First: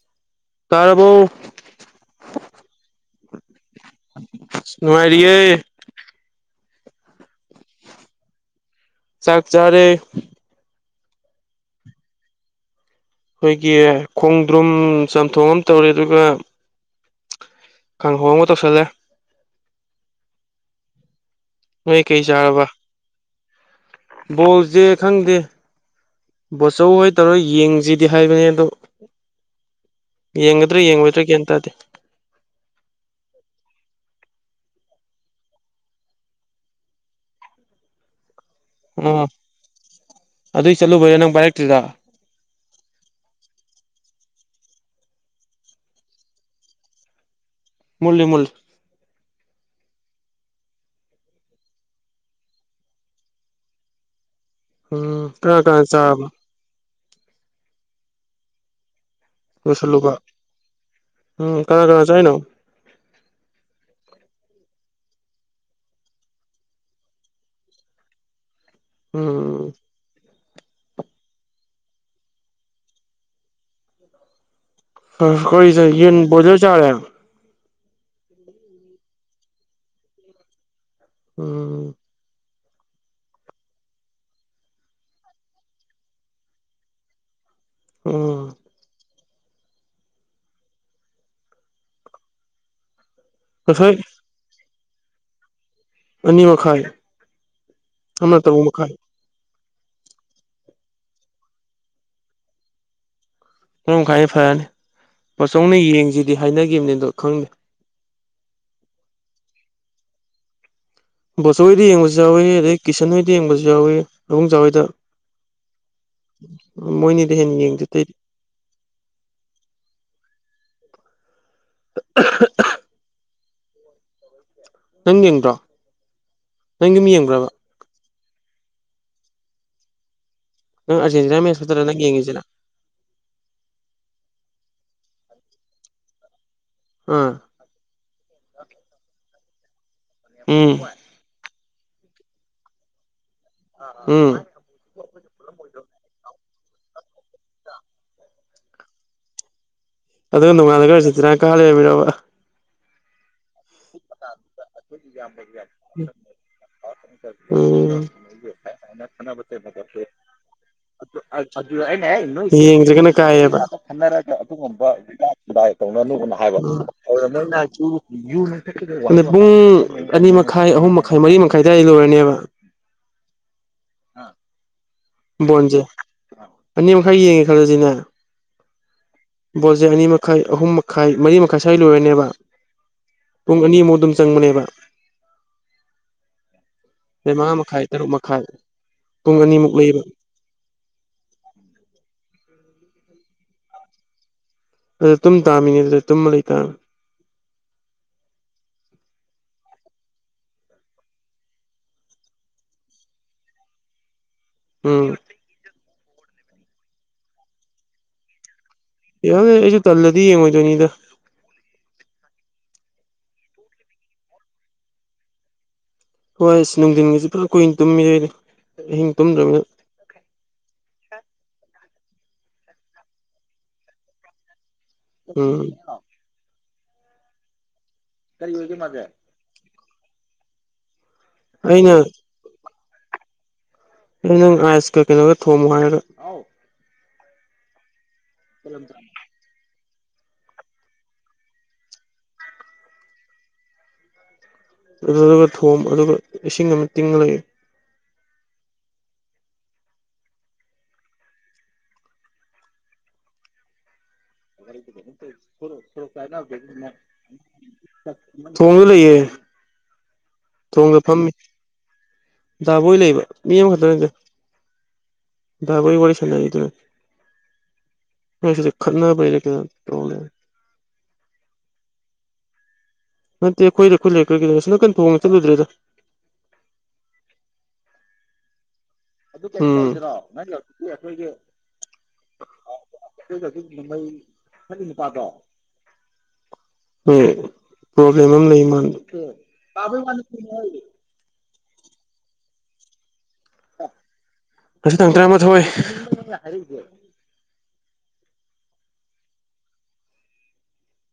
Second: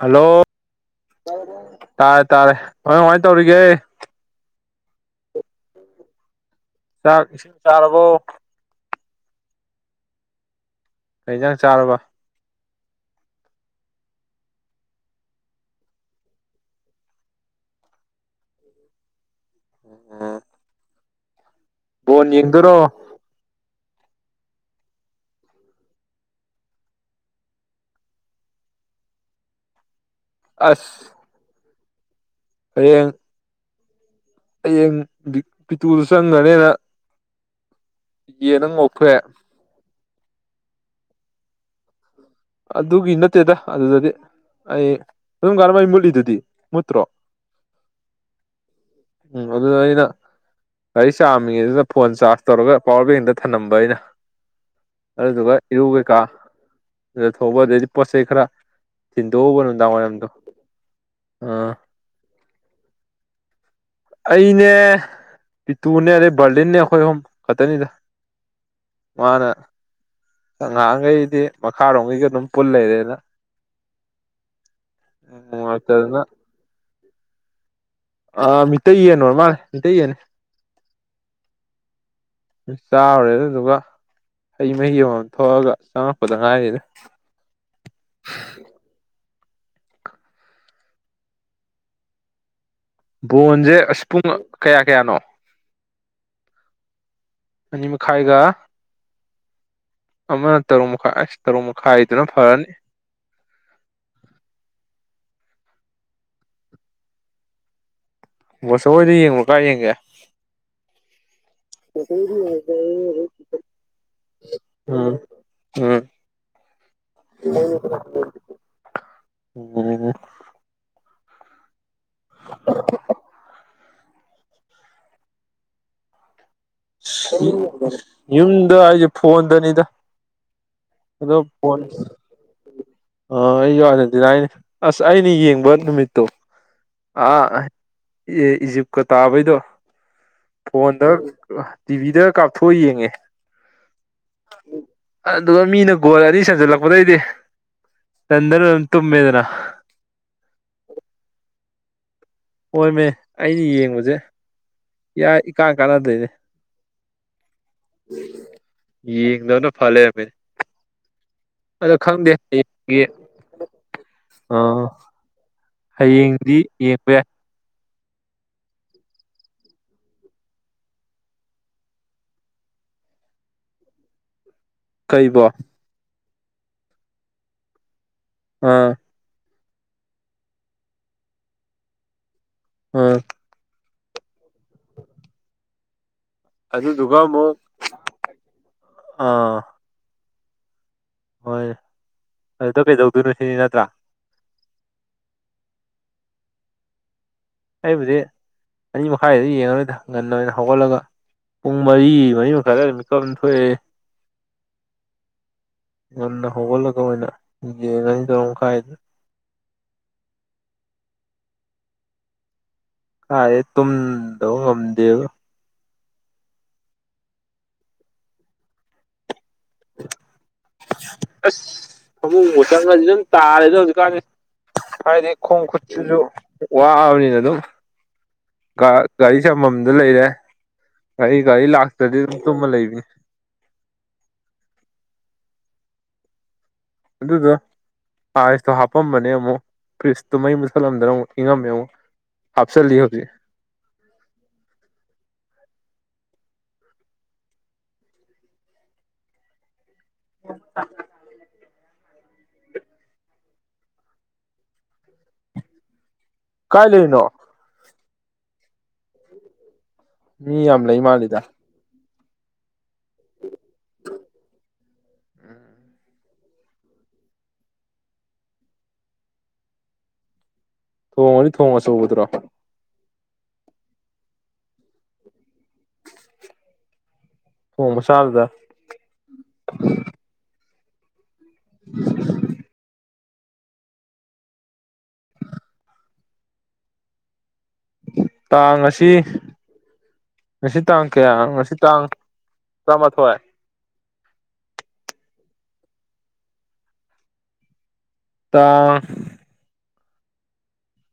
Hello ꯇꯥꯔꯕꯣ ꯇꯥꯔꯦ ꯇꯥꯔꯦ ꯍꯃꯥꯏ ꯀꯃꯥꯏꯅ ꯇꯧꯔꯤꯒꯦ ꯅꯨꯡꯉꯥꯏꯔꯤꯌꯦ ꯆꯥꯛ ꯏꯁꯤꯡ ꯆꯥꯔꯕꯣ ꯆꯥꯛ ꯆꯥꯔꯦ ꯀꯩ ꯖꯥꯡ ꯆꯥꯔꯕ ꯑꯩꯈꯣꯏꯒꯤ ꯈꯣꯡꯗ꯭ꯔꯨꯝ ꯆꯝꯊꯣꯡ ꯑꯃ ꯇꯧꯔꯦ ꯑꯗꯨꯒ ꯀꯥꯡꯍꯧ ꯑꯃꯒ ꯇꯧꯁꯜꯂꯦ ꯑ [unintelligible] ꯅꫭꯏ ꯀꯩ ꯆꯥꯔꯕ ꯕꯣꯜꯖꯦ ꯈꯪꯗꯦ ꯕꯣꯠꯆꯧ ꯍꯣꯏ ꯇꯧꯔ ꯌꯦꯡꯖꯤꯗꯤ ꯍꯥꯏꯕꯅꯦ ꯑꯗꯣ ꯌꯦꯡꯒꯗ꯭ꯔ ꯑꯁ ꯌꯦꯡꯉꯣꯏꯗ꯭ꯔ ꯒ꯭ꯌꯥꯟ ꯇꯥꯗꯦ ꯍꯌꯦꯡ ꯍꯌꯦꯡ ꯄꯤꯇꯨꯗꯨ ꯆꯪꯈ꯭ꯔꯅꯤꯅ ꯌꯦꯟ ꯑꯃ ꯎꯝ ꯉꯧꯊꯣꯛꯑꯦ ꯑꯗꯨꯏ ꯆꯠꯂꯨꯕꯩꯔꯥ ꯅꯪ ꯄꯥꯏꯔꯛꯇ꯭ꯔꯤꯗꯣ ꯑꯗꯨꯒꯤ ꯅꯠꯇꯦꯗ ꯑꯗꯨꯗꯗꯤ ꯑꯩ ꯑꯗꯨꯝ ꯀꯔꯕꯥꯏ ꯃꯨꯠꯂꯤꯗꯨꯗꯤ ꯃꯨꯠꯇ꯭ꯔꯣ ꯃꯂꯤ ꯃꯜ ꯎꯝ ꯑꯗꯨ ꯑꯗꯨ ꯑꯩꯅ ꯒꯥꯔꯤ ꯆꯥꯝꯃꯤꯉ ꯑꯗꯨꯅ ꯐꯣꯟ ꯆꯥꯔꯖ ꯇꯧꯔꯒ ꯄꯋꯥꯔ ꯕꯦꯡꯗ ꯊꯝꯂꯝꯕ ꯑꯩꯅ ꯎꯝ ꯑꯗꯨꯗꯨꯒ ꯀꯅꯥ ꯀꯅꯥ ꯏꯔꯨꯀꯩꯀꯥ ꯆꯥꯔꯕ ꯑꯗ ꯊꯧꯕ ꯑꯗꯩꯗꯤ ꯄꯣꯠ ꯆꯩꯩ ꯈꯔ ꯊꯤꯟꯗꯣꯛꯎꯕ ꯅꯨꯡꯗꯥꯡꯋꯥꯏꯔꯝꯗꯣ ꯑꯥ ꯥꯀꯅꯥ ꯆꯥꯏꯅꯣ ꯑꯩꯅꯦ ꯄꯤꯇꯨꯅꯦ ꯑꯗꯩ ꯕꯔꯂꯤꯟꯅꯦ ꯑꯩꯈꯣꯏ ꯑꯍꯨꯝ ꯈꯛꯇꯅꯤꯗ ꯃꯥꯅ ꯎꯝ ꯉꯍꯥꯟꯈꯩꯗꯤ ꯃꯈꯥꯔꯣꯝꯈꯩꯒ ꯑꯗꯨꯝ ꯄꯨꯜ ꯂꯩꯔꯦꯅ ꯑ ꯍꯣꯏꯗ ꯅꯨꯡꯉꯥꯏꯇꯗꯅ ꯌꯦꯟ ꯕꯣꯏꯂꯔ ꯆꯥꯔꯦ ꯑ ꯃꯤꯇꯩ ꯌꯦꯟ ꯑꯣꯏꯔꯥ ꯃꯜꯂꯦ ꯎꯟ ꯃꯟꯅꯦ ꯃꯩꯇꯩ ꯌꯦꯟꯅꯤ ꯎꯝ ꯆꯥꯎꯔꯨꯔꯦ ꯑꯗꯨꯗꯨꯒ ꯍꯩ ꯃꯍꯤ ꯑꯃꯃꯝ ꯊꯣꯛꯑꯒ ꯆꯪꯉꯛꯄꯗ ꯉꯥꯏꯔꯤꯗ ꯎꯝ [inaudible] ꯕꯣꯟꯁꯦ ꯑ ꯉꯁꯥꯏ ꯄꯨꯡ ꯀꯌꯥ ꯀꯌꯥꯅꯣ ꯑꯅꯤ ꯃꯈꯥꯏ ꯑꯅꯤ ꯃꯈꯥꯏꯒ ꯑꯃꯅ ꯇꯔꯨꯛ ꯃꯈꯥꯏ ꯑꯃꯅ ꯇꯔꯨꯛ ꯃꯈꯥꯏ ꯑꯁ ꯇꯔꯨꯛ ꯃꯈꯥꯏꯗꯨꯅ ꯐꯔꯅꯤ ꯃꯔꯔꯝ ꯃꯈꯥꯏꯅ ꯐꯔꯅꯤ ꯄꯆꯧꯅ ꯌꯦꯡꯁꯤꯗꯤ ꯍꯥꯏꯅꯈꯤꯕꯅꯤ ꯑꯣ ꯈꯪꯗꯦ ꯕꯥꯆꯧ ꯍꯣꯏꯗ ꯌꯦꯡꯕ꯭ꯔꯣ ꯀꯥꯏ ꯌꯦꯡꯒꯦ ꯕꯣꯁꯣ ꯍꯣꯏꯗ ꯌꯦꯡꯕꯁꯨ ꯌꯥꯎꯏꯤ ꯑꯗꯩ ꯀꯤꯁꯟ ꯍꯣꯏꯗ ꯌꯦꯡꯕꯁꯨ ꯌꯥꯎꯏ ꯂꯕꯨꯡ ꯖꯥ ꯍꯣꯏꯗ ꯎꯝ ꯎꯝ ꯃꯣꯏꯅꯤꯗꯩ ꯍꯦꯟꯅ ꯌꯦꯡꯗꯦꯗ ꯑꯩꯗꯤ ꯎꯝ [unintelligible] ꯅꯪ ꯌꯦꯡꯕ꯭ꯔꯣ ꯌꯨꯝꯗ ꯑꯩꯁꯦ ꯐꯣꯟꯗꯅꯤꯗ ꯅꯪ ꯑꯔꯖꯦꯟꯇꯤ ꯃꯦꯠꯁꯈꯛꯇꯔꯥ ꯅꯪ ꯌꯦꯉꯤꯁꯤꯅ? ꯑ ꯑꯩꯖꯨ ꯑꯥꯔꯖꯦꯟꯇꯤꯅꯥꯅꯤ ꯑꯁ ꯑꯩꯅ ꯌꯦꯡꯕ ꯅꯨꯃꯤꯠꯇꯣ ꯑꯥ ꯑꯦ ꯏꯖꯤꯞꯀ ꯇꯥꯕꯩꯗꯣ ꯎꯝ ꯐꯣꯟꯗ ꯇꯤꯕꯤꯗꯒ ꯀꯥꯞꯊꯣꯛꯑ ꯌꯦꯡꯉꯦ꯫ ꯎꯝ ꯑꯗꯨꯒ ꯃꯤꯅ ꯒꯣꯜ ꯑꯅꯤ ꯆꯟꯖꯜꯂꯛꯄꯗꯩꯗꯤ ꯇꯟꯗꯅ ꯑꯗꯨꯝ ꯇꯨꯝꯃꯤꯃꯦꯗꯅ ꯑꯗꯨꯒ ꯅꯣꯡꯉꯥꯜꯂꯒ ꯑꯔꯖꯦꯟꯇꯤꯅꯥꯅ ꯀꯥꯔ ꯂꯩꯔꯝꯃꯤꯔꯕ? ꯍꯣꯏ ꯃꯤ ꯑꯩꯅ ꯌꯦꯡꯕꯖꯦ ꯏꯀꯥꯟ ꯀꯥꯟꯅꯗꯦꯅꯦ꯫ ꯥꯎꯝ ꯌꯦꯡꯗꯕꯅ ꯐ ꯂꯩꯔꯝꯃꯦꯅꯦ [unintelligible] ꯑꯗꯣ ꯑꯩꯅ ꯈꯪꯗꯦ ꯍꯦꯛ ꯍꯌꯦꯡꯒꯤ ꯌꯦꯡꯗꯔꯒꯅ ꯀꯥꯏꯌꯦꯕ ꯈꯠꯅꯔꯒ ꯑꯥ ꯑꯗꯨꯒꯨꯝꯕ ꯀꯗꯥꯏ ꯇꯧꯅꯅꯨꯅ ꯍꯌꯦꯡꯗꯤ ꯍꯥꯏꯕ ꯌꯦꯡꯕ ꯌꯥꯏ ꯑ ꯄꯨꯡ ꯑꯅꯤ ꯃꯈꯥꯏ ꯑꯍꯨꯝ ꯃꯈꯥꯏ ꯃꯔꯤ ꯃꯈꯥꯏ ꯑꯗꯨ꯭ꯋꯥꯏꯗ ꯂꯣꯏꯔꯅꯦꯕ ꯀꯩꯕꯣ ꯕꯣꯟꯁꯦ ꯑꯅꯤ ꯃꯈꯥꯏ ꯌꯦꯡꯉꯦ ꯈꯜꯂꯁꯤꯅꯦ ꯑꯥ ꯕꯣꯜꯁꯦ ꯑꯅꯤ ꯃꯈꯥꯏ ꯑꯍꯨꯝ ꯃꯈꯥꯏ ꯃꯔꯤ ꯃꯈꯥꯏ ꯁ꯭ꯋꯥꯏ ꯂꯣꯏꯔꯅꯦꯕ ꯎꯝ ꯄꯨꯡ ꯑꯅꯤꯃꯨꯛ ꯑꯗꯨꯝ ꯆꯪꯕꯅꯦꯕ ꯑꯗꯨꯗꯨꯒ ꯁꯦ ꯑꯃꯨꯛ ꯃꯪꯉꯥ ꯃꯈꯥꯏ ꯇꯔꯨꯛ ꯃꯈꯥꯏ ꯄꯨꯡ ꯑꯥ ꯑꯅꯤꯃꯨꯛ ꯂꯩꯌꯦꯕ ꯍꯣꯏ ꯑꯗꯨꯗ ꯀꯩꯗꯧꯗꯣꯏꯅꯣ ꯁꯤꯅꯤ ꯅꯠꯇ꯭ꯔꯥ ꯑꯗꯨ ꯇꯨꯝ ꯇꯥꯃꯤꯅꯦ ꯑꯗꯨꯗ ꯇꯨꯝꯃ ꯂꯩꯇꯥꯥꯕ ꯑꯩꯕꯨꯗꯤ ꯑꯅꯤ ꯃꯈꯥꯏꯒꯤꯗꯨ ꯌꯦꯡꯉꯔꯣꯏꯗ ꯉꯟꯅ ꯑꯣꯏꯅ ꯍꯧꯒꯠꯂꯒ ꯄꯨꯡ ꯃꯔꯤ ꯃꯔꯤ ꯃꯈꯥꯏ ꯑꯗꯥꯏꯗ ꯃꯤꯀꯞ ꯑꯗꯨꯝ ꯊꯣꯛꯑꯦ ꯎꯝ ꯉꯟꯅ ꯍꯧꯒꯠꯂꯒ ꯑꯣꯏꯅ ꯌꯦꯡꯉꯅꯤ ꯇꯔꯨꯛ ꯃꯈꯥꯏꯗ꯫ [unintelligible] ꯑꯩꯖꯖ ꯇꯜꯂꯗꯤ ꯌꯦꯡꯉꯣꯏꯗꯨꯏꯅꯤꯗ꯫ ꯀꯥꯏꯗꯩ ꯇꯨꯝꯗꯕ ꯉꯝꯗꯦꯕ꯫ ꯍꯣꯏ ꯑꯁ ꯅꯨꯡꯊꯤꯟꯒꯤꯁꯤ ꯄꯨꯂꯞ ꯀꯨꯏꯅ ꯇꯨꯝꯃꯤꯗꯣꯏꯅꯦ ꯑꯍꯤꯡ ꯇꯨꯝꯗ꯭ꯔꯅꯤꯅ꯫ ꯑꯁ! ꯐꯃꯨꯡꯕꯨ ꯃꯇꯪꯒꯁꯤ ꯑꯗꯨꯝ ꯇꯥꯔꯦꯗ ꯍꯧꯖꯤꯛꯀꯥꯟꯗꯤ꯫ ꯍꯥꯏꯗꯤ ꯎꯝ ꯈꯣꯡ ꯈꯨꯠꯁꯤꯖꯨ ꯋꯥꯕꯅꯤꯅ ꯑꯗꯨꯝ ꯒꯥ ꯒꯥꯔꯤ ꯑꯩ ꯑꯃꯃꯝꯗ ꯂꯩꯔꯦ ꯑꯩ ꯒꯥꯔꯤ ꯑꯩꯅ ꯂꯥꯛꯇ꯭ꯔꯗꯤ ꯑꯗꯨꯝ ꯇꯨꯝꯃ ꯂꯩꯕꯅꯤ ꯅꯪ ꯑꯥꯏꯁ ꯀ ꯀꯩꯅꯣꯒ ꯊꯣꯝꯃꯨ ꯍꯥꯏꯔꯒ꯫ ꯑꯗꯨꯗꯣ ꯑꯥꯏꯁꯇꯣ ꯍꯥꯞꯄꯝꯕꯅꯦ ꯑꯃꯨꯛ ꯐ꯭ꯔꯤꯁꯇꯨꯃꯩ ꯃꯨꯊꯠꯂꯝꯗꯅ ꯑꯃꯨꯛ ꯏꯪꯉꯝꯃꯦ ꯑꯃꯨꯛ ꯍꯥꯞꯆꯜꯂꯤ ꯍꯧꯖꯤꯛ꯫ ꯑꯗꯨꯗꯨ ꯊꯣꯝꯃꯨ ꯑꯗꯨꯒ ꯏꯁꯤꯡ ꯑꯃ ꯇꯤꯡꯉ ꯂꯩ [unintelligible] [unintelligible] ꯀꯥꯏ ꯂꯩꯔꯤꯅꯣ? ꯊꯣꯡꯗ ꯂꯩꯌꯦ꯫ ꯃꯤ ꯌꯥꯝ ꯊꯣꯡꯗ ꯂꯩ ꯐꯝꯃꯤ ꯃꯥꯜꯂꯤꯗ ꯗꯥꯕꯣꯏ ꯂꯩꯕ꯭ꯔꫭ ꯃꯤ ꯑꯃꯈꯛꯇ ꯅꯤꯗ꯫ ꯗꯥꯕꯣꯏ ꯋꯥꯔꯤ ꯁꯥꯟꯅꯒꯤꯗꯣꯏꯔꯣ ꯃꯣꯏ ꯁꯤꯗꯥ ꯈꯠꯅꯕꯩꯔ ꯀꯩꯅꯣ ꯇꯧ ꯂꯩꯔꯦ꯫ ꯊꯣꯡ ꯑꯗꯤ ꯊꯣꯡ ꯑꯆꯧꯕꯗꯨꯔꯣ? ꯅꯠꯇꯦ ꯑꯈꫭꯏꯗ ꯑꯈꯣꯏ [unintelligible] ꯑꯁꫭꯝꯅꯀꯟ ꯊ ꯊꯣꯡ ꯆꯠꯂꯨꯗ꯭ꯔꯦꯗ ꯊꯣꯡ ꯃꯆꯥꯗꯨꯗ ꯎꯝ [unintelligible] [unintelligible] [unintelligible] ꯎꯝ ꯄ꯭ꯔꯣꯕꯂꯦꯝ ꯑꯝ ꯇꯥꯡ ꯂꯩꯕ ꯉꯁꯤ ꯃꯥꯟꯕ ꯉꯁꯤ ꯇꯥꯡ ꯀꯌꯥ ꯉꯁꯤ ꯇꯥꯡ ꯇꯔꯥꯃꯥꯊꯣꯏ ꯉꯁꯤ ꯇꯥꯡ ꯇꯔꯥꯃꯥꯊꯣꯏ ꯇꯥꯡ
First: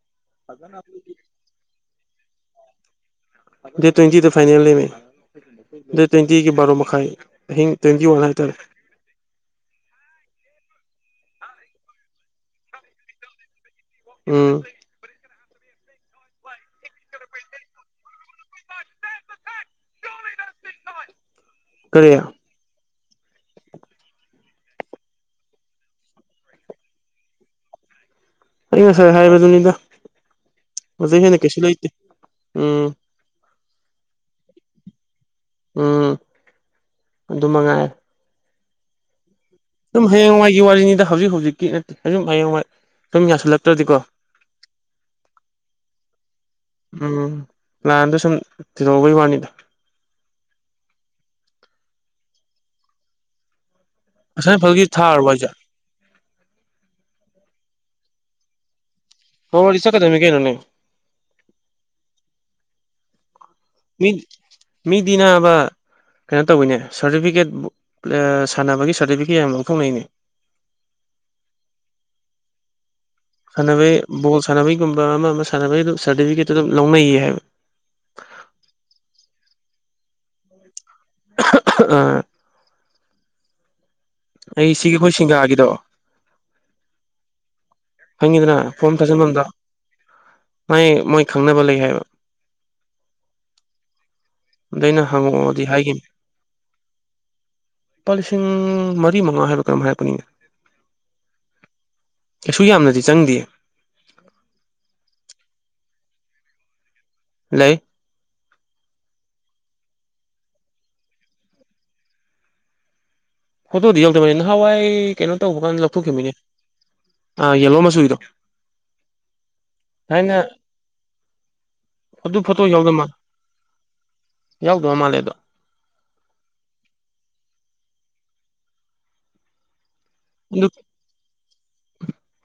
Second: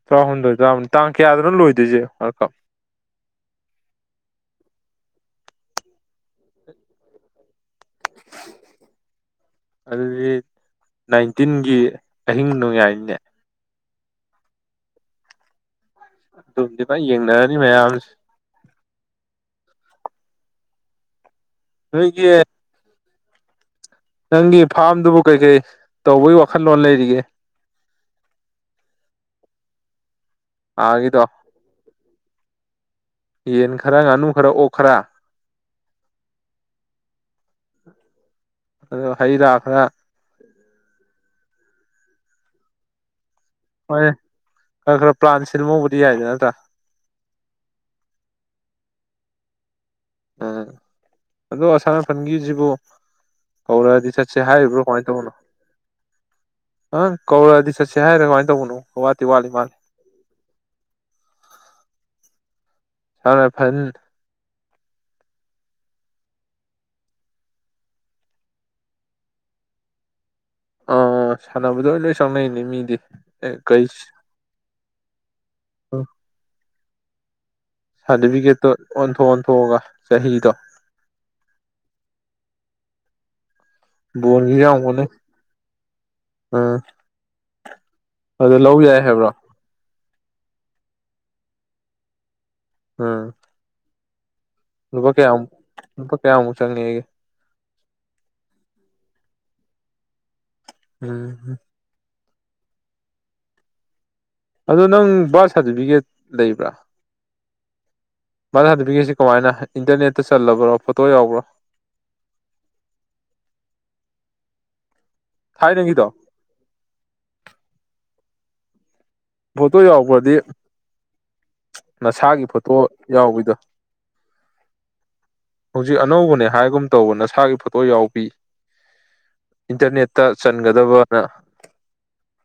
ꯇꯔꯥꯍꯨꯝꯗꯣꯏ ꯇꯥꯔꯥꯃꯔꯤ ꯇꯥꯡ ꯀꯌꯥꯗꯅꯣ ꯂꯣꯏꯗꯣꯏꯖꯦ ꯋ꯭ꯔꯥꯜꯗ ꯀꯞ? ꯗ‌ꯦꯠ ꯇ꯭ꯋ‌ꯦꯟꯇꯤꯗꯨ ꯐꯥꯏꯅ‌ꯦꯜ ꯅ‌ꯦꯃ‌ꯦ ꯗ‌ꯦꯠ ꯇ꯭ꯋꯦꯟꯇꯤꯒꯤ ꯕꯥꯔꯣ ꯃꯈꯥꯏ ꯑꯍꯤꯡ ꯇ꯭ꯋꯦꯟꯇꯤ ꯋꯥꯟ ꯍꯥꯏꯇꯥꯔꯦ ꯑꯗꯨꯗꯤ ꯅꯥꯏꯟꯇꯤꯟꯒꯤ ꯑꯍꯤꯡ ꯅꯣꯡꯌꯥꯥꯏꯅꯤꯅꯦ ꯎꯝ ꯑꯗꯨꯝꯗꯤ ꯐꯟ ꯌꯦꯡꯅꯔꯅꯤ ꯃꯌꯥꯝꯁ‌ꯦ ꯀꯔꯤ ꯅꯣꯏꯒꯤ ꯅꯪꯒꯤ ꯐꯥꯔꯝꯗꯨꯕꯨ ꯀꯩꯀꯩ ꯇꯧꯕꯒꯤ ꯋꯥꯈꯜꯂꯣꯟ ꯂꯩꯔꯤꯒꯦ ꯑꯩ ꯉꯁꯥꯏ ꯍꯥꯏꯕꯗꯨꯅꯤꯗ ꯑꯧꯗꯩꯩ ꯑꯥꯒꯤꯗꯣ ꯍꯦꯟꯅ ꯀꯩꯁꯨ ꯂꯩꯇꯦ ꯎꯝ꯫ ꯌꯦꯟ ꯈꯔ ꯉꯥꯅꯨ ꯈꯔ ꯑꯣꯛ ꯈꯔ ꯎꯝ ꯑꯗꯨ ꯃꯉꯥꯏ ꯑꯗꯨ ꯍꯩꯔꯥꯈ꯭ꯔ ꯑꯗꯨꯝ ꯍꯌꯦꯡꯅꯨꯡꯋꯥꯏꯒꯤ ꯋꯥꯔꯤꯅꯤꯗ ꯍꯧꯖꯤꯛ ꯍꯧꯖꯤꯛꯀꯤ ꯅꯠꯇꯦ ꯑꯗꯨꯝ ꯍꯌꯦꯡꯋꯥꯏ ꯁꯝ ꯌꯥꯁꯤꯜꯂꯛꯄ ꯍꯣꯏꯅꯦ ꯈꯔ - ꯈꯔ ꯄ꯭ꯂꯥꯟ ꯁꯤꯍꯧꯕꯗꯤ ꯌꯥꯏꯗ ꯅꯠꯇ꯭ꯔꯥ꯫ ꯎꯝ ꯄ꯭ꯂꯥꯟꯗꯣ ꯁꯨꯝ ꯊꯤꯔꯣꯛꯕꯒꯤ ꯋꯥꯅꯤꯗ꯫ ꯎꯝ ꯑꯗꯣ ꯑꯁꯥꯝ ꯔꯥꯏꯐꯟꯒꯤꯖꯤꯕꯨ ꯀꯧꯔꯛꯑꯗꯤ ꯆꯠꯁ‌ꯦ ꯑꯁꯥꯏ ꯍꯥꯏꯔꯤꯕ꯭ꯔꯣ ꯐꯜꯒꯤ ꯀꯃꯥꯏ ꯊꯥꯔꯕꯣ ꯇꯧꯕꯅꯣ ꯍꯥꯏꯁꯦ ꯑꯪ ꯀꯧꯔꯛꯗꯤ ꯆꯠꯁꯦ ꯍꯥꯏꯔꯥ ꯀꯃꯥꯏꯅ ꯇꯧꯕꯅꯣ ꯋꯥꯠꯇꯤ ꯋꯥꯠꯂꯤ ꯃꯥꯜꯂ‌ꯦ [unintelligible] ꯀꯩꯅ‌ꯣꯅꯦ ꯁꯥꯝ ꯔꯥꯏꯐꯟ ꯃꯤ ꯃꯤꯗꯤ ꯅꯥꯕ ꯀꯩꯅꯣ ꯇꯧꯋꯤꯅꯦ ꯁꯥꯔꯇꯤꯐꯤꯀꯦꯠ ꯑꯥ ꯁꯥꯟꯅꯕꯒꯤ ꯁꯥꯔꯇꯤꯐꯤꯀꯦꯠ ꯌꯥꯝ ꯂꯧꯊꯣꯛꯅꯩꯅꯦ ꯑ ꯁꯥꯟꯅꯕꯗ ꯂ‌ꯣꯏ ꯆꯪꯅꯩꯅꯦ ꯃꯤꯗꯤ ꯑꯦ ꯀꯩ ꯁꯥꯟꯅꯕꯩ ꯕꯣꯜ ꯁꯥꯟꯅꯕꯩꯒꯨꯝꯕ ꯑꯃ ꯑꯃ ꯁꯥꯟꯅꯕꯒꯤ ꯑꯗꯨꯝ ꯁꯥꯔꯇꯤꯐꯤꯀꯦꯠꯇꯨ ꯑꯗꯨꯝ ꯂꯧꯅꯩꯌꯦ ꯍꯥꯏ ꯁꯥꯔꯇꯤꯐꯤꯀꯦꯠꯇꯣ ꯑꯣꯟꯊꯣꯛ ꯑꯣꯟꯊꯣꯛꯑꯒ ꯆꯍꯤꯗꯣ [unintelligible] ꯕꯣꯟꯒꯤꯁꯨ ꯑꯩ ꯌꯥꯝ ꯁꯤꯒꯤ ꯑꯣꯟꯅꯩ ꯈꯣꯏ ꯁꯤꯡꯒꯥꯒꯤꯗꯣ ꯎꯝ ꯑꯗꯨ ꯈꯪꯉꯤꯗꯅ ꯂꯧ ꯐꯣꯝ ꯌꯥꯏ ꯍꯥꯏꯕ꯭ꯔꯣ ꯊꯥꯖꯤꯟꯕꯝꯗ‌ꯣ ꯃꯥꯏ ꯃꯣꯏ ꯈꯪꯅꯕ ꯂꯩ ꯍꯥꯏꯕ ꯑꯥ ꯑꯗ ꯑꯩꯅ ꯍꯪꯉꯛꯑꯣꯗꯤ ꯍꯥꯏꯈꯤꯝ ꯂꯨꯄꯥ ꯀꯌꯥꯃꯨꯛ ꯆꯪꯉꯦꯒꯦ ꯂꯨꯄꯥ ꯂꯤꯁꯤꯡ ꯃꯔꯤ ꯃꯉꯥ ꯍꯥꯏꯕ꯭ꯔ ꯀꯩꯅ‌ꯦꯝ ꯍꯥꯏꯔꯛꯄꯅꯤꯅ‌ ꯎꯝ ꯀꯩꯁꯨ ꯌꯥꯝꯅꯗꯤ ꯆꯪꯗꯤꯌ‌ꯦ ꯑꯗꯣ ꯅꯪ ꯕꯥꯔꯊ ꯁꯥꯔꯇꯤꯐꯤꯀꯦꯠ ꯂꯩꯕ꯭ꯔꯥ ꯂꯩ ꯕꯥꯔꯊ ꯁꯥꯔꯇꯤꯐꯤꯀ‌ꯦꯠꯁꯤ ꯀꯃꯥꯏꯅ ꯏꯟꯇꯔꯅꯦꯠꯇ ꯆꯜꯂꯕ꯭ꯔꯣ ꯐꯣꯇꯣ ꯌꯥꯎꯕ꯭ꯔꯣ ꯐꯣꯇꯣꯗꯤ ꯌꯧꯗꯕꯅꯤ ꯅꯍꯥꯟꯋꯥꯏ ꯀꯩꯅꯣ ꯇꯧꯕ ꯀꯥꯟꯗ ꯊꯥꯏꯅꯒꯤꯗꯣ ꯂꯧꯊꯣꯛꯈꯤꯝꯅꯤꯅꯦ ꯑꯥ ꯌꯦꯂꯣ ꯃꯆꯨꯒꯤꯗꯣ ꯐꯣꯇꯣ ꯌꯥꯎꯕꯗꯤ ꯊꯥꯏꯅ ꯑꯗꯨ ꯅꯁꯥꯒꯤ ꯐꯣꯇꯣ ꯌꯥꯎꯗꯕ ꯃꯥ ꯌꯥꯎꯕꯤꯗꯣ ꯌꯥꯎꯗꯕ ꯃꯥꯜꯂꯦ ꯑꯗꯣ ꯍꯧꯖꯤꯛ ꯑꯅꯧꯕꯅꯦ ꯍꯥꯏꯒꯨꯝ ꯇꯧꯕ ꯅꯁꯥꯒꯤ ꯐꯣꯇꯣ ꯌꯥꯎꯕꯤ ꯏꯟꯇꯔꯅꯦꯠꯇ ꯑꯗꯨ ꯆꯟꯒꯗꯕꯅ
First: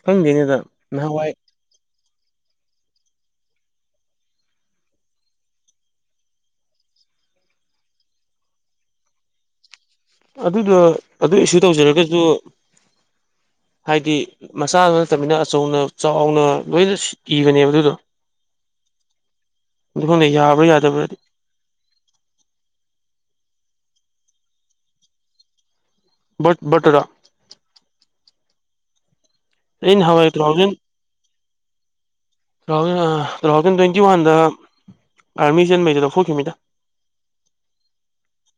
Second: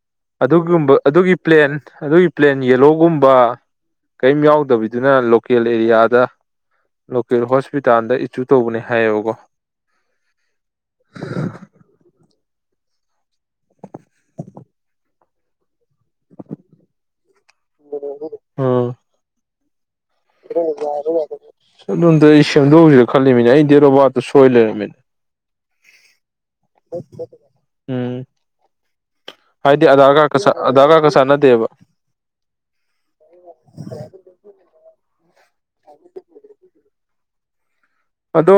ꯈꯪꯗꯦꯅꯦꯗ ꯑꯗꯨꯒꯨꯝꯕ ꯅꯍꯥꯟꯋꯥꯏ ꯑꯗꯨꯒꯤ ꯄ꯭ꯂꯦꯟ ꯑꯗꯨꯒꯤ ꯄ꯭ꯂꯦꯟ ꯌꯦꯂꯣꯒꯨꯝꯕ ꯀꯔꯤꯝ ꯌꯥꯎꯗꯕꯤꯗꯨꯅ ꯂꯣꯀꯦꯜ ꯑꯦꯔꯤꯌꯥꯗ ꯂꯣꯀꯦꯜ ꯍꯣꯁꯄꯤꯇꯥꯜꯗ ꯏꯆꯨ ꯇꯧꯕꯅꯦ ꯍꯥꯏꯌꯦꯕꯀꯣ ꯑꯗꯨꯗꯣ ꯑꯗꯨ ꯏꯁꯨ ꯇꯧꯖꯔꯒꯁꯨ ꯍꯥꯏꯗꯤ ꯃꯆꯥ ꯑꯃ ꯅꯠꯇꯕꯤꯅ ꯑꯆꯧꯅ ꯆꯥꯎꯅ ꯂꯣꯏꯅ ꯏꯕꯅꯦꯕ ꯑꯗꯨꯗꯣ ꯑꯗꯨ ꯈꯪꯗꯦ [unintelligible] ꯌꯥꯕ꯭ꯔꯥ ꯌꯥꯗꯕ꯭ꯔꯥꯗꯤ ꯑꯗꯨꯝꯇ ꯑꯩ ꯁꯦꯝꯗꯣꯛꯎꯁꯤꯔ ꯈꯜꯂꯤꯃꯤꯅꯦ ꯑꯩ ꯗ‌ꯦꯠ ꯑꯣꯞ ꯕꯥꯠꯇꯣ ꯁꯣꯏ ꯂꯩꯔꯝꯃ‌ꯦ [unintelligible] ꯎꯝ ꯍꯥꯏꯗꯤ ꯑꯩ ꯑꯙꯥꯔ ꯅꯍꯥꯟꯋꯥꯏ ꯀꯥꯔꯀ ꯇꯨ ꯊꯥꯎꯖꯟ ꯑꯙꯥꯔ ꯀꯥꯔꯠꯀ ꯆꯥꯟꯅꯗꯦꯕ two thousand two thousand twenty ꯋꯥꯟꯗ ꯑꯥꯔꯃꯤ ꯆ‌ꯦꯟꯕꯩꯗ ꯂꯧꯊ‌ꯣꯛꯈꯤꯝꯃꯤꯗ ꯑꯗꯣ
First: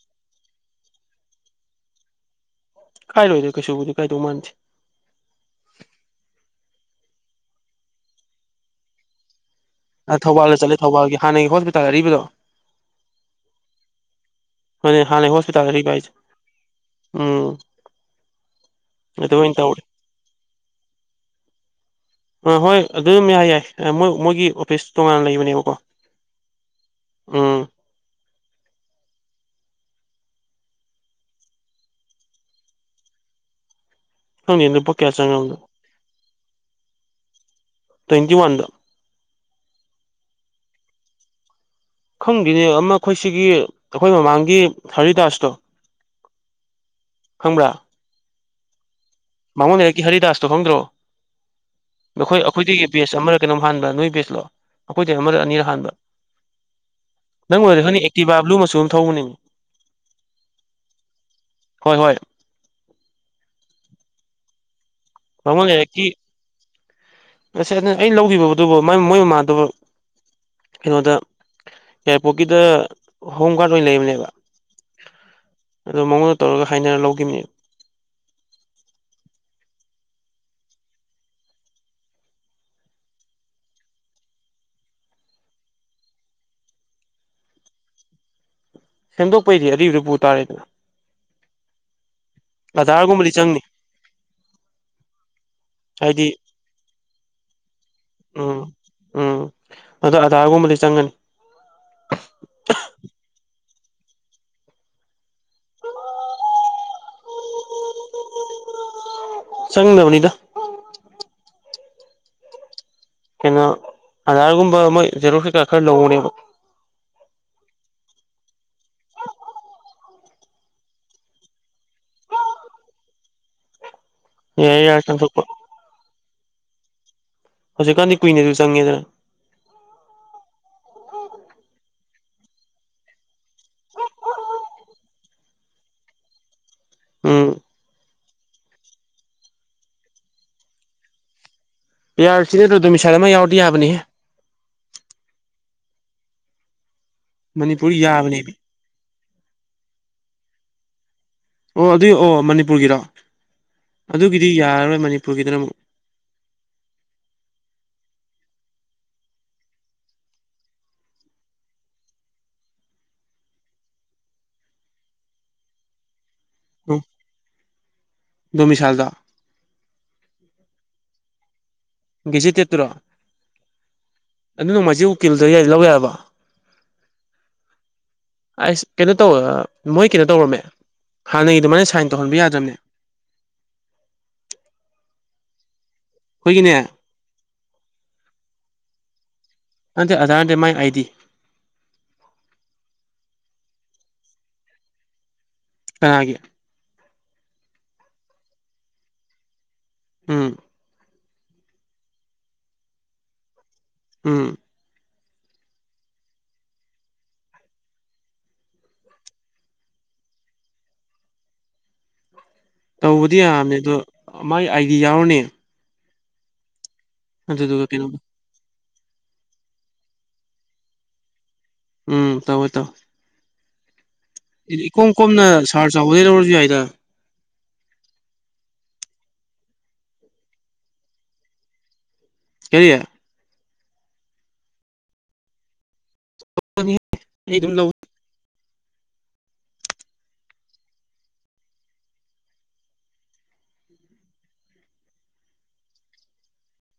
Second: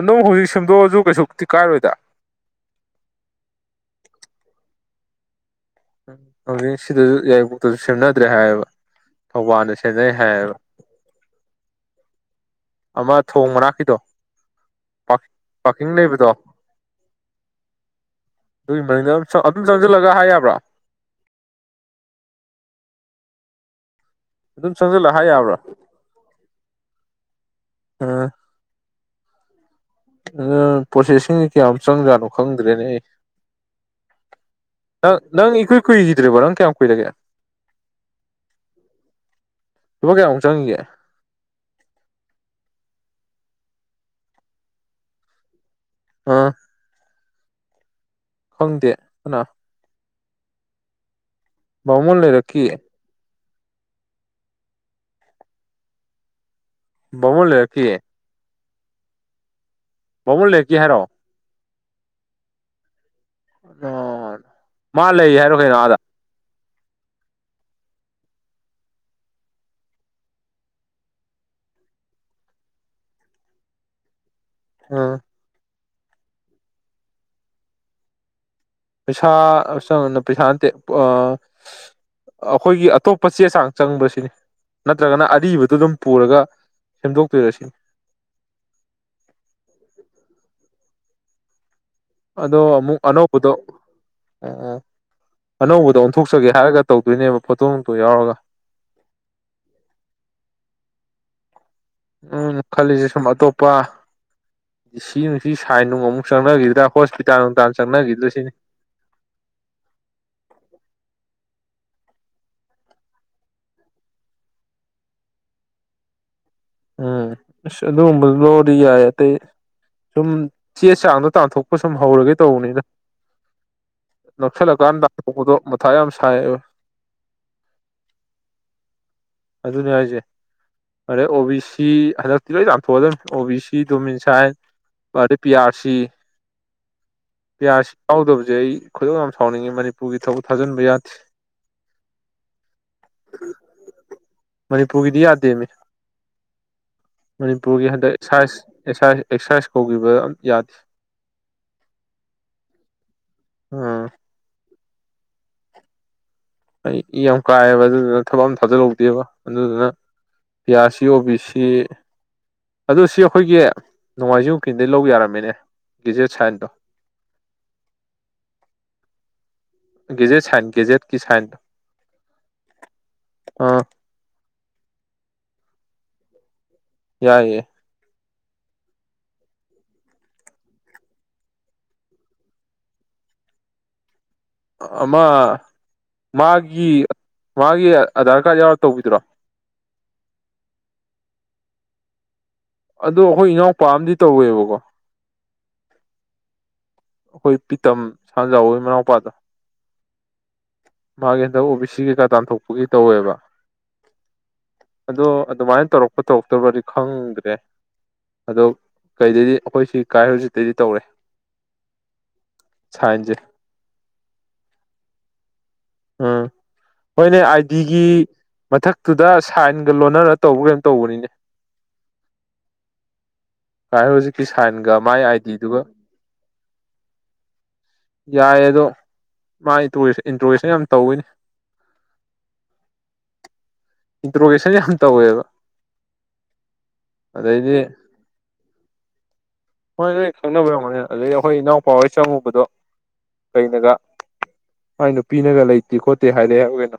ꯑꯗꯨꯝ ꯍꯧꯖꯤꯛ ꯁꯦꯝꯗꯣꯛꯑꯁꯨ ꯀꯩꯁꯨꯕꯨꯗꯤ ꯀꯥꯏꯔꯣꯏꯗ ꯀꯥꯏꯔꯣꯏꯗ ꯀꯩꯁꯨꯕꯨꯗꯤ ꯀꯥꯏꯗꯧ ꯃꯥꯟꯗꯦ ꯎ ꯍꯧꯖꯤꯛ ꯁꯤꯗꯁꯨ ꯌꯥꯏꯔꯤꯄꯣꯛꯇꯁꯨ ꯁꯦꯝꯅꯗ꯭ꯔꯦ ꯍꯥꯏꯌꯦꯕ ꯊꯧꯕꯥꯜꯗ ꯁꯦꯝꯅꯩ ꯑꯥ ꯍꯥꯏꯌꯦꯕ ꯊꯧꯕꯥꯜꯗ ꯆꯠꯂꯦ ꯊꯧꯕꯥꯜꯒꯤ ꯍꯥꯟꯅꯒꯤ ꯍꯣꯁꯄꯤꯇꯥꯜꯗ ꯑꯔꯤꯕꯗꯣ ꯑꯃ ꯊꯣꯡ ꯃꯅꯥꯛꯀꯤꯗꯣ ꯍꯣꯢꯅꯦ ꯍꯥꯟꯅꯩ ꯍꯣꯁꯄꯤꯇꯥꯜ ꯄꯥꯔꯀꯤꯡ ꯑꯔꯤꯕ ꯍꯥꯢꯁꯦ ꯂꯩꯕꯗꯣ ꯑꯗꯨꯒꯤ ꯃꯅꯤꯡꯗ ꯑꯗꯨꯝ ꯆꯪ ꯆꯪꯖꯜꯂꯒ ꯍꯥꯏ ꯌꯥꯕ꯭ꯔꯣ ꯑꯥ ꯍꯣꯏ ꯑꯗꯨꯝ ꯌꯥꯏ ꯌꯥꯏ ꯃꯣꯏ ꯃꯣꯏꯒꯤ ꯑꯗꯨꯝ ꯑꯣꯐꯤꯁ ꯆꯪꯁꯤꯜꯂ ꯇꯣꯉꯥꯟꯅ ꯍꯥꯏ ꯌꯥꯕ꯭ꯔꯥ ꯂꯩꯕꯅꯦꯕꯀꯣ ꯎꯝ ꯑ ꯑꯥ ꯄ꯭ꯔꯣꯁꯦꯁꯤꯡꯁꯦ ꯀꯌꯥꯃꯨꯛ ꯆꯪꯖꯥꯠꯅꯣ ꯈꯪꯗ꯭ꯔꯦꯅꯦ ꯑꯩ ꯈꯪꯗ‌ꯦ ꯅꯨꯄꯥ ꯅꯪ ꯅꯪ ꯏꯀꯨꯏ ꯀꯨꯏꯈꯤꯗ꯭ꯔꯤꯕ ꯅꯪ ꯀꯌꯥꯝ ꯀꯨꯏꯔꯒꯦ ꯇ꯭ꯋꯦꯟꯤ ꯋꯥꯟꯗ ꯂꯄꯥ ꯀꯌꯥꯃꯨꯛ ꯆꯪꯒꯤꯒꯦ ꯈꯪꯗꯦꯅꯦ ꯑꯃ ꯑꯩꯈꯣꯏ ꯁꯤꯒꯤ ꯑꯩꯈꯣꯏ ꯃꯃꯥꯡꯒꯤ ꯍꯔꯤꯗꯥꯁꯇꯣ ꯑ ꯈꯪꯕ꯭ꯔꯥ ꯈꯪꯗꯦ ꯀꯅꯥ ꯕꯥꯃꯣꯟ ꯂꯩꯔꯛꯀꯤ ꯍꯔꯤꯗꯥꯁꯇꯣ ꯈꯪꯗ꯭ꯔꯣ ꯕꯥꯃꯣꯟ ꯅꯈꯣꯏ ꯂꯩꯔꯛꯀꯤ ꯑꯩꯈꯣꯏꯗꯒꯤ ꯕꯦꯁ ꯑꯃꯔ ꯀꯩꯅꯣꯝ ꯍꯥꯟꯕ ꯅꯣꯏ ꯕꯦꯖꯂꯣ ꯑꯩꯈꯣꯏꯗꯩ ꯑꯃꯔ ꯑꯅꯤꯔ ꯍꯥꯟꯕ ꯕꯥꯃꯣꯟ ꯅꯪ ꯎꯔꯗꯤ ꯂꯩꯔꯛꯀꯤ ꯈꯪꯅꯤ ꯑꯦꯛꯇꯤꯚꯥ ꯕ꯭ꯂꯨ ꯃꯆꯨ ꯑꯗꯨꯝ ꯊꯧꯕꯅꯤ ꯕꯥꯃꯣꯟ ꯂꯩꯔꯛꯀꯤ ꯍꯥꯏꯔꯣ ꯍꯣꯏ ꯍꯣꯏ [unintelligible] ꯃꯥ ꯂꯩ ꯍꯥꯏꯔꯣ ꯕꯥꯃꯣꯟ ꯀꯩꯅꯣ ꯑꯥꯗ ꯂꯩꯔꯛꯀꯤ ꯑꯩꯅ ꯂꯨꯒꯤꯕꯗꯨꯕꯨ ꯃꯣꯏ ꯃꯃꯥꯗꯨꯕ ꯀꯩꯅꯣꯗ ꯌꯥꯢꯔꯤꯄꯣꯔꯠꯀꯤꯗ ꯍꯣꯝ ꯒꯥꯔꯗ ꯑꯣꯏꯅ ꯂꯩꯕꯅꯦꯕ ꯑ ꯑꯗꯨ ꯃꯉꯣꯟꯗ ꯇꯧꯔ ꯍꯥꯏꯅꯔ ꯂꯧꯒꯤꯕꯅꯦꯕ ꯄꯩꯁꯥ [unintelligible] ꯄꯩꯁꯥ ꯅꯠꯇꯦ ꯑꯥ ꯑꯩꯈꯣꯏꯒꯤ ꯑꯇꯣꯞꯄ ꯆꯦ ꯆꯥꯡ ꯆꯪꯕ꯭ꯔꯥ ꯁꯤꯅꯤ ꯅꯠꯇ꯭ꯔꯒꯅ ꯑꯔꯤꯕꯗꯨꯝ ꯄꯨꯔꯒ ꯁꯦꯝꯗꯣꯛ ꯇꯣꯢꯔꯁꯤꯅꯤ ꯁꯦꯝꯗꯣꯛꯄꯩꯗꯤ ꯑꯔꯤꯕꯗꯨ ꯄꯨ ꯇꯥꯔꯦꯗꯅ ꯑꯗꯣ ꯑꯃꯨꯛ ꯑꯙꯥꯔꯒꯨꯝꯕꯗꯤ ꯑꯅꯧꯕꯗꯣ ꯑꯣ ꯆꯪꯅꯤ ꯑꯣ ꯑꯅꯧꯕꯗ ꯍꯥꯏꯗꯤ ꯑꯣꯟꯊꯣꯛꯆꯒꯦ ꯍꯥꯏꯔꯒ ꯇꯧꯗꯣꯏꯅꯦꯕ ꯐꯣꯇꯣ ꯅꯨꯡꯇꯣ ꯌꯥꯎꯔꯒ ꯎꯝ ꯎꯝ ꯑꯗꯨ ꯑꯘꯥꯔꯒꯨꯝꯕꯗꯤ ꯆꯪꯒꯅꯤ ꯑꯩꯅ ꯈꯜꯂꯤꯁꯦ ꯁꯨꯝ ꯑꯇꯣꯞꯄ ꯗꯤ ꯁꯤ ꯅꯨꯡ ꯁꯤ ꯁꯥꯏꯟ ꯅꯨꯡ ꯑꯃꯨꯛ ꯆꯪꯅꯒꯤꯗ꯭ꯔꯥ ꯍꯣꯁꯄꯤꯇꯥꯜ ꯅꯨꯡꯇꯥꯜ ꯆꯪꯅꯒꯤꯗ꯭ꯔꯥ ꯁꯤꯅꯤ ꯆꯪꯗꯕꯅꯤꯗ ꯀꯩꯅꯣ ꯑꯥꯙꯥꯔꯒꯨꯝꯕ ꯃꯣꯏ ꯖꯦꯔꯣꯛꯁ ꯀꯩꯀꯥ ꯈꯔ ꯂꯧꯕꯅꯦꯕ ꯎꯝ ꯑꯁ ꯛꯗꯨꯒꯨꯝꯕ ꯂꯧꯔꯗꯤ ꯌꯥꯢ ꯑꯇꯩ ꯁꯨꯝ ꯆꯦ ꯆꯥꯡꯗꯣ ꯇꯥꯟꯊꯣꯛꯄ ꯁꯨꯝ ꯍꯧꯔꯒꯦ ꯇꯧꯕꯅꯤꯗ ꯑꯦ ꯅꯛꯁꯜꯂꯀꯥꯟ ꯌꯥꯔ ꯆꯪꯊꯣꯛꯄ ꯇꯥꯟꯊꯣꯛꯄꯗꯣ ꯃꯊꯥ ꯌꯥꯝ ꯁꯥꯏꯕ ꯍꯧꯖꯤꯛꯀꯥꯟꯗꯤ ꯀꯨꯏꯅꯩꯖꯨ ꯆꯪꯉꯦꯗꯅ ꯑꯗꯨꯅꯦ ꯍꯥꯏꯖꯦ ꯑꯗꯩ ꯑꯣ ꯕꯤ ꯁ ꯁꯤ ꯍꯟꯗꯛꯇꯤ ꯂꯣꯏ ꯇꯥꯟꯊꯣꯛꯑꯗꯝꯅꯤ ꯑꯣ ꯕꯤ ꯁꯤ ꯗꯣꯃꯤꯟꯁꯥꯏꯟ ꯗꯤ ꯄꯤ ꯌꯥꯔ ꯁꯤ ꯎꯝ ꯄꯤꯌꯥꯔ ꯁꯤ ꯌꯥꯎꯗꯕꯁꯦ ꯑꯩ ꯈꯨꯣꯢꯗꯧ ꯌꯥꯝ ꯁꯥꯎꯅꯤꯡꯉꯤ ꯃꯅꯤꯄꯨꯔꯒꯤ ꯊꯕꯛ ꯊꯥꯖꯤꯟꯕ ꯌꯥꯗꯦ ꯄꯤ ꯑꯥꯔ ꯁꯤ ꯅꯠꯇ ꯗꯣꯃꯤꯁꯥꯏ ꯑꯃ ꯌꯥꯎꯗꯤ ꯌꯥꯕꯅꯤꯍꯦ ꯃꯅꯤꯄꯨꯔꯒꯤꯗꯤ ꯌꯥꯗꯦꯃꯤ ꯃꯅꯤꯄꯨꯔꯒꯤ ꯃꯅꯤꯄꯨꯔ ꯍꯟꯗꯛ ꯌꯥꯕꯅꯦꯕ ꯑꯦꯛꯁꯔ [unintelligible] ꯀꯧꯈꯤꯕ ꯑꯝꯇꯥ ꯌꯥꯗꯦ ꯑꯣ ꯑꯗꯨꯏ ꯑꯣ ꯃꯅꯤꯄꯨꯔꯒꯤꯔꯣ ꯎꯝ ꯑꯗꯨꯒꯤꯗꯤ ꯌꯥꯔꯔꯣꯏ ꯃꯅꯤꯄꯨꯔꯒꯤꯗꯅ ꯑꯃꯨꯛ ꯑꯩ ꯏ ꯌꯥꯝ ꯀꯥꯏꯑꯦꯕ ꯑꯗꯨꯗꯨꯅ ꯊꯕꯛ ꯑꯃ ꯊꯥꯖꯤꯜꯍꯧꯗꯦꯕ ꯑꯗꯨꯗꯨꯅ ꯄꯤ ꯑꯥ ꯁꯤ ꯑꯣ ꯕꯤ ꯁꯤ ꯑꯗꯣ ꯁꯤ ꯑꯩꯈꯣꯏꯒꯤ ꯅꯣꯡꯃꯥꯏꯖꯤꯡꯀꯤꯡꯗꯩ ꯂꯧꯕ ꯌꯥꯔꯝꯃꯤꯅꯦ ꯒꯦꯖꯦꯠ ꯁꯥꯏꯟꯗꯣ ꯎ ꯗꯣꯃꯤꯁꯜꯗ ꯒꯦꯖꯦꯠ ꯁꯥꯏꯟ ꯒꯦꯖꯦꯠꯀꯤ ꯁꯥꯏꯟ ꯒꯦꯖꯦꯇꯦꯠꯇꯨꯔꯣ ꯑꯥ ꯑꯗꯨ ꯅꯣꯡꯃꯥꯏꯖꯤꯢ ꯎꯀꯤꯜꯗ ꯂꯧ ꯌꯥꯔꯕꯣ ꯌꯥꯏꯌꯦ ꯑꯁ ꯀꯩꯅꯣ ꯇꯧ ꯃꯣꯏ ꯀꯩꯅꯣ ꯇꯧꯔꯝꯃꯦ ꯍꯥꯟꯅꯩ ꯑꯗꯨꯃꯥꯏꯟ ꯁꯥꯏꯟ ꯇꯧꯍꯟꯕ ꯌꯥꯗ꯭ꯔꯝꯃꯦ ꯑꯃ ꯑꯩꯈꯣꯏꯒꯤꯅꯦ ꯃꯥꯒꯤ ꯃꯥꯒꯤ ꯑꯙꯥꯔ ꯀꯥꯔꯗ ꯌꯥꯎꯔ ꯇꯧꯕꯤꯗꯨꯔꯣ ꯅꯠꯇꯦ ꯑꯙꯥꯔꯗ ꯅꯠꯇꯦ ꯃꯥꯥꯏ ꯑꯥꯏ ꯗꯤ ꯑꯗꯣ ꯑꯩꯈꯣꯏ ꯏꯅꯥꯎꯄꯥ ꯑꯃꯗꯤ ꯇꯧꯋꯦꯕꯀꯣ ꯀꯅꯥꯒꯤ ꯑꯩꯈꯣꯏ ꯄꯤꯇꯝ ꯁꯥꯟꯖꯥꯎꯣꯏ ꯃꯅꯥꯎꯄꯥꯗ ꯎꯝ ꯃꯥꯒꯤ ꯍꯟꯗꯛ ꯑꯣ ꯕꯤ ꯁꯤ ꯀꯩꯀꯥ ꯇꯥꯟꯊꯣꯛꯄꯒꯤ ꯇꯧꯋꯦꯕ ꯎꯝ ꯑꯗꯣ ꯑꯗꯨꯃꯥꯏꯅ ꯇꯧꯔꯛꯄ ꯇꯧꯔꯛꯇꯕ꯭ꯔꯗꯤ ꯈꯪꯗ꯭ꯔꯦ ꯑꯗꯣ ꯀꯩꯗꯩꯗꯤ ꯑꯩꯈꯣꯏ ꯁꯤ ꯀꯥꯏ ꯍꯧꯖꯤꯠꯇꯗꯤ ꯇꯧꯔꯦ ꯇꯧꯕꯗꯤ ꯁꯥꯏꯟꯁꯦ ꯌꯥꯕꯅꯦ ꯑꯗꯣ ꯃꯥꯏ ꯑꯥꯏ ꯗꯤ ꯌꯥꯎꯔꯅꯤ ꯎꯝ ꯍꯣꯏꯅꯦ ꯑꯗꯨꯗꯨꯒ ꯑꯥꯏꯗꯤꯒꯤ ꯀꯩꯅꯣ ꯃꯊꯛꯇꯨꯗ ꯁꯥꯏꯟꯒ ꯂꯣꯟꯅꯔ ꯇꯧꯕ꯭ꯔ ꯀꯩꯅꯣꯝ ꯇꯧꯕꯅꯤꯅꯦ ꯎꯝ ꯇꯋꯦ ꯇꯧ [unintelligible] ꯏꯀꯣꯝ ꯃꯥꯏ ꯀꯣꯝꯅ ꯑꯥꯏꯗꯤꯗꯨꯒ ꯁꯥꯔ ꯆꯥꯎꯕꯗꯩ ꯂꯧꯔꯁꯨ ꯌꯥꯏꯗ ꯌꯥꯏ ꯑꯗꯣ ꯃꯥ [unintelligible] ꯏꯟꯇꯔꯦꯁꯟ ꯌꯥꯝ ꯇꯧꯋꯤꯅꯦ ꯀꯔꯤ ꯏꯟꯇ꯭ꯔꯣꯒꯦꯁꯟ ꯌꯥꯝ ꯇꯧꯋꯦꯕ ꯑꯩ ꯑꯗꯨꯝ ꯑꯗꯩꯗꯤ ꯂꯧ ꯍꯣꯏ ꯈꯪꯅꯕ ꯌꯥꯝꯒꯅꯤ ꯑꯗꯩ ꯑꯩꯈꯣꯏ ꯏꯅꯥꯎꯄꯥꯍꯣꯏ ꯆꯪꯉꯨꯕꯗꯣ ꯂꯩꯅꯒ ꯍꯥꯏ ꯅꯨꯄꯤꯅꯒ ꯂꯩꯇꯦ ꯈꯣꯠꯇꯦ ꯍꯥꯏꯔꯦ ꯍꯥꯏꯕ ꯀꯩꯅꯣ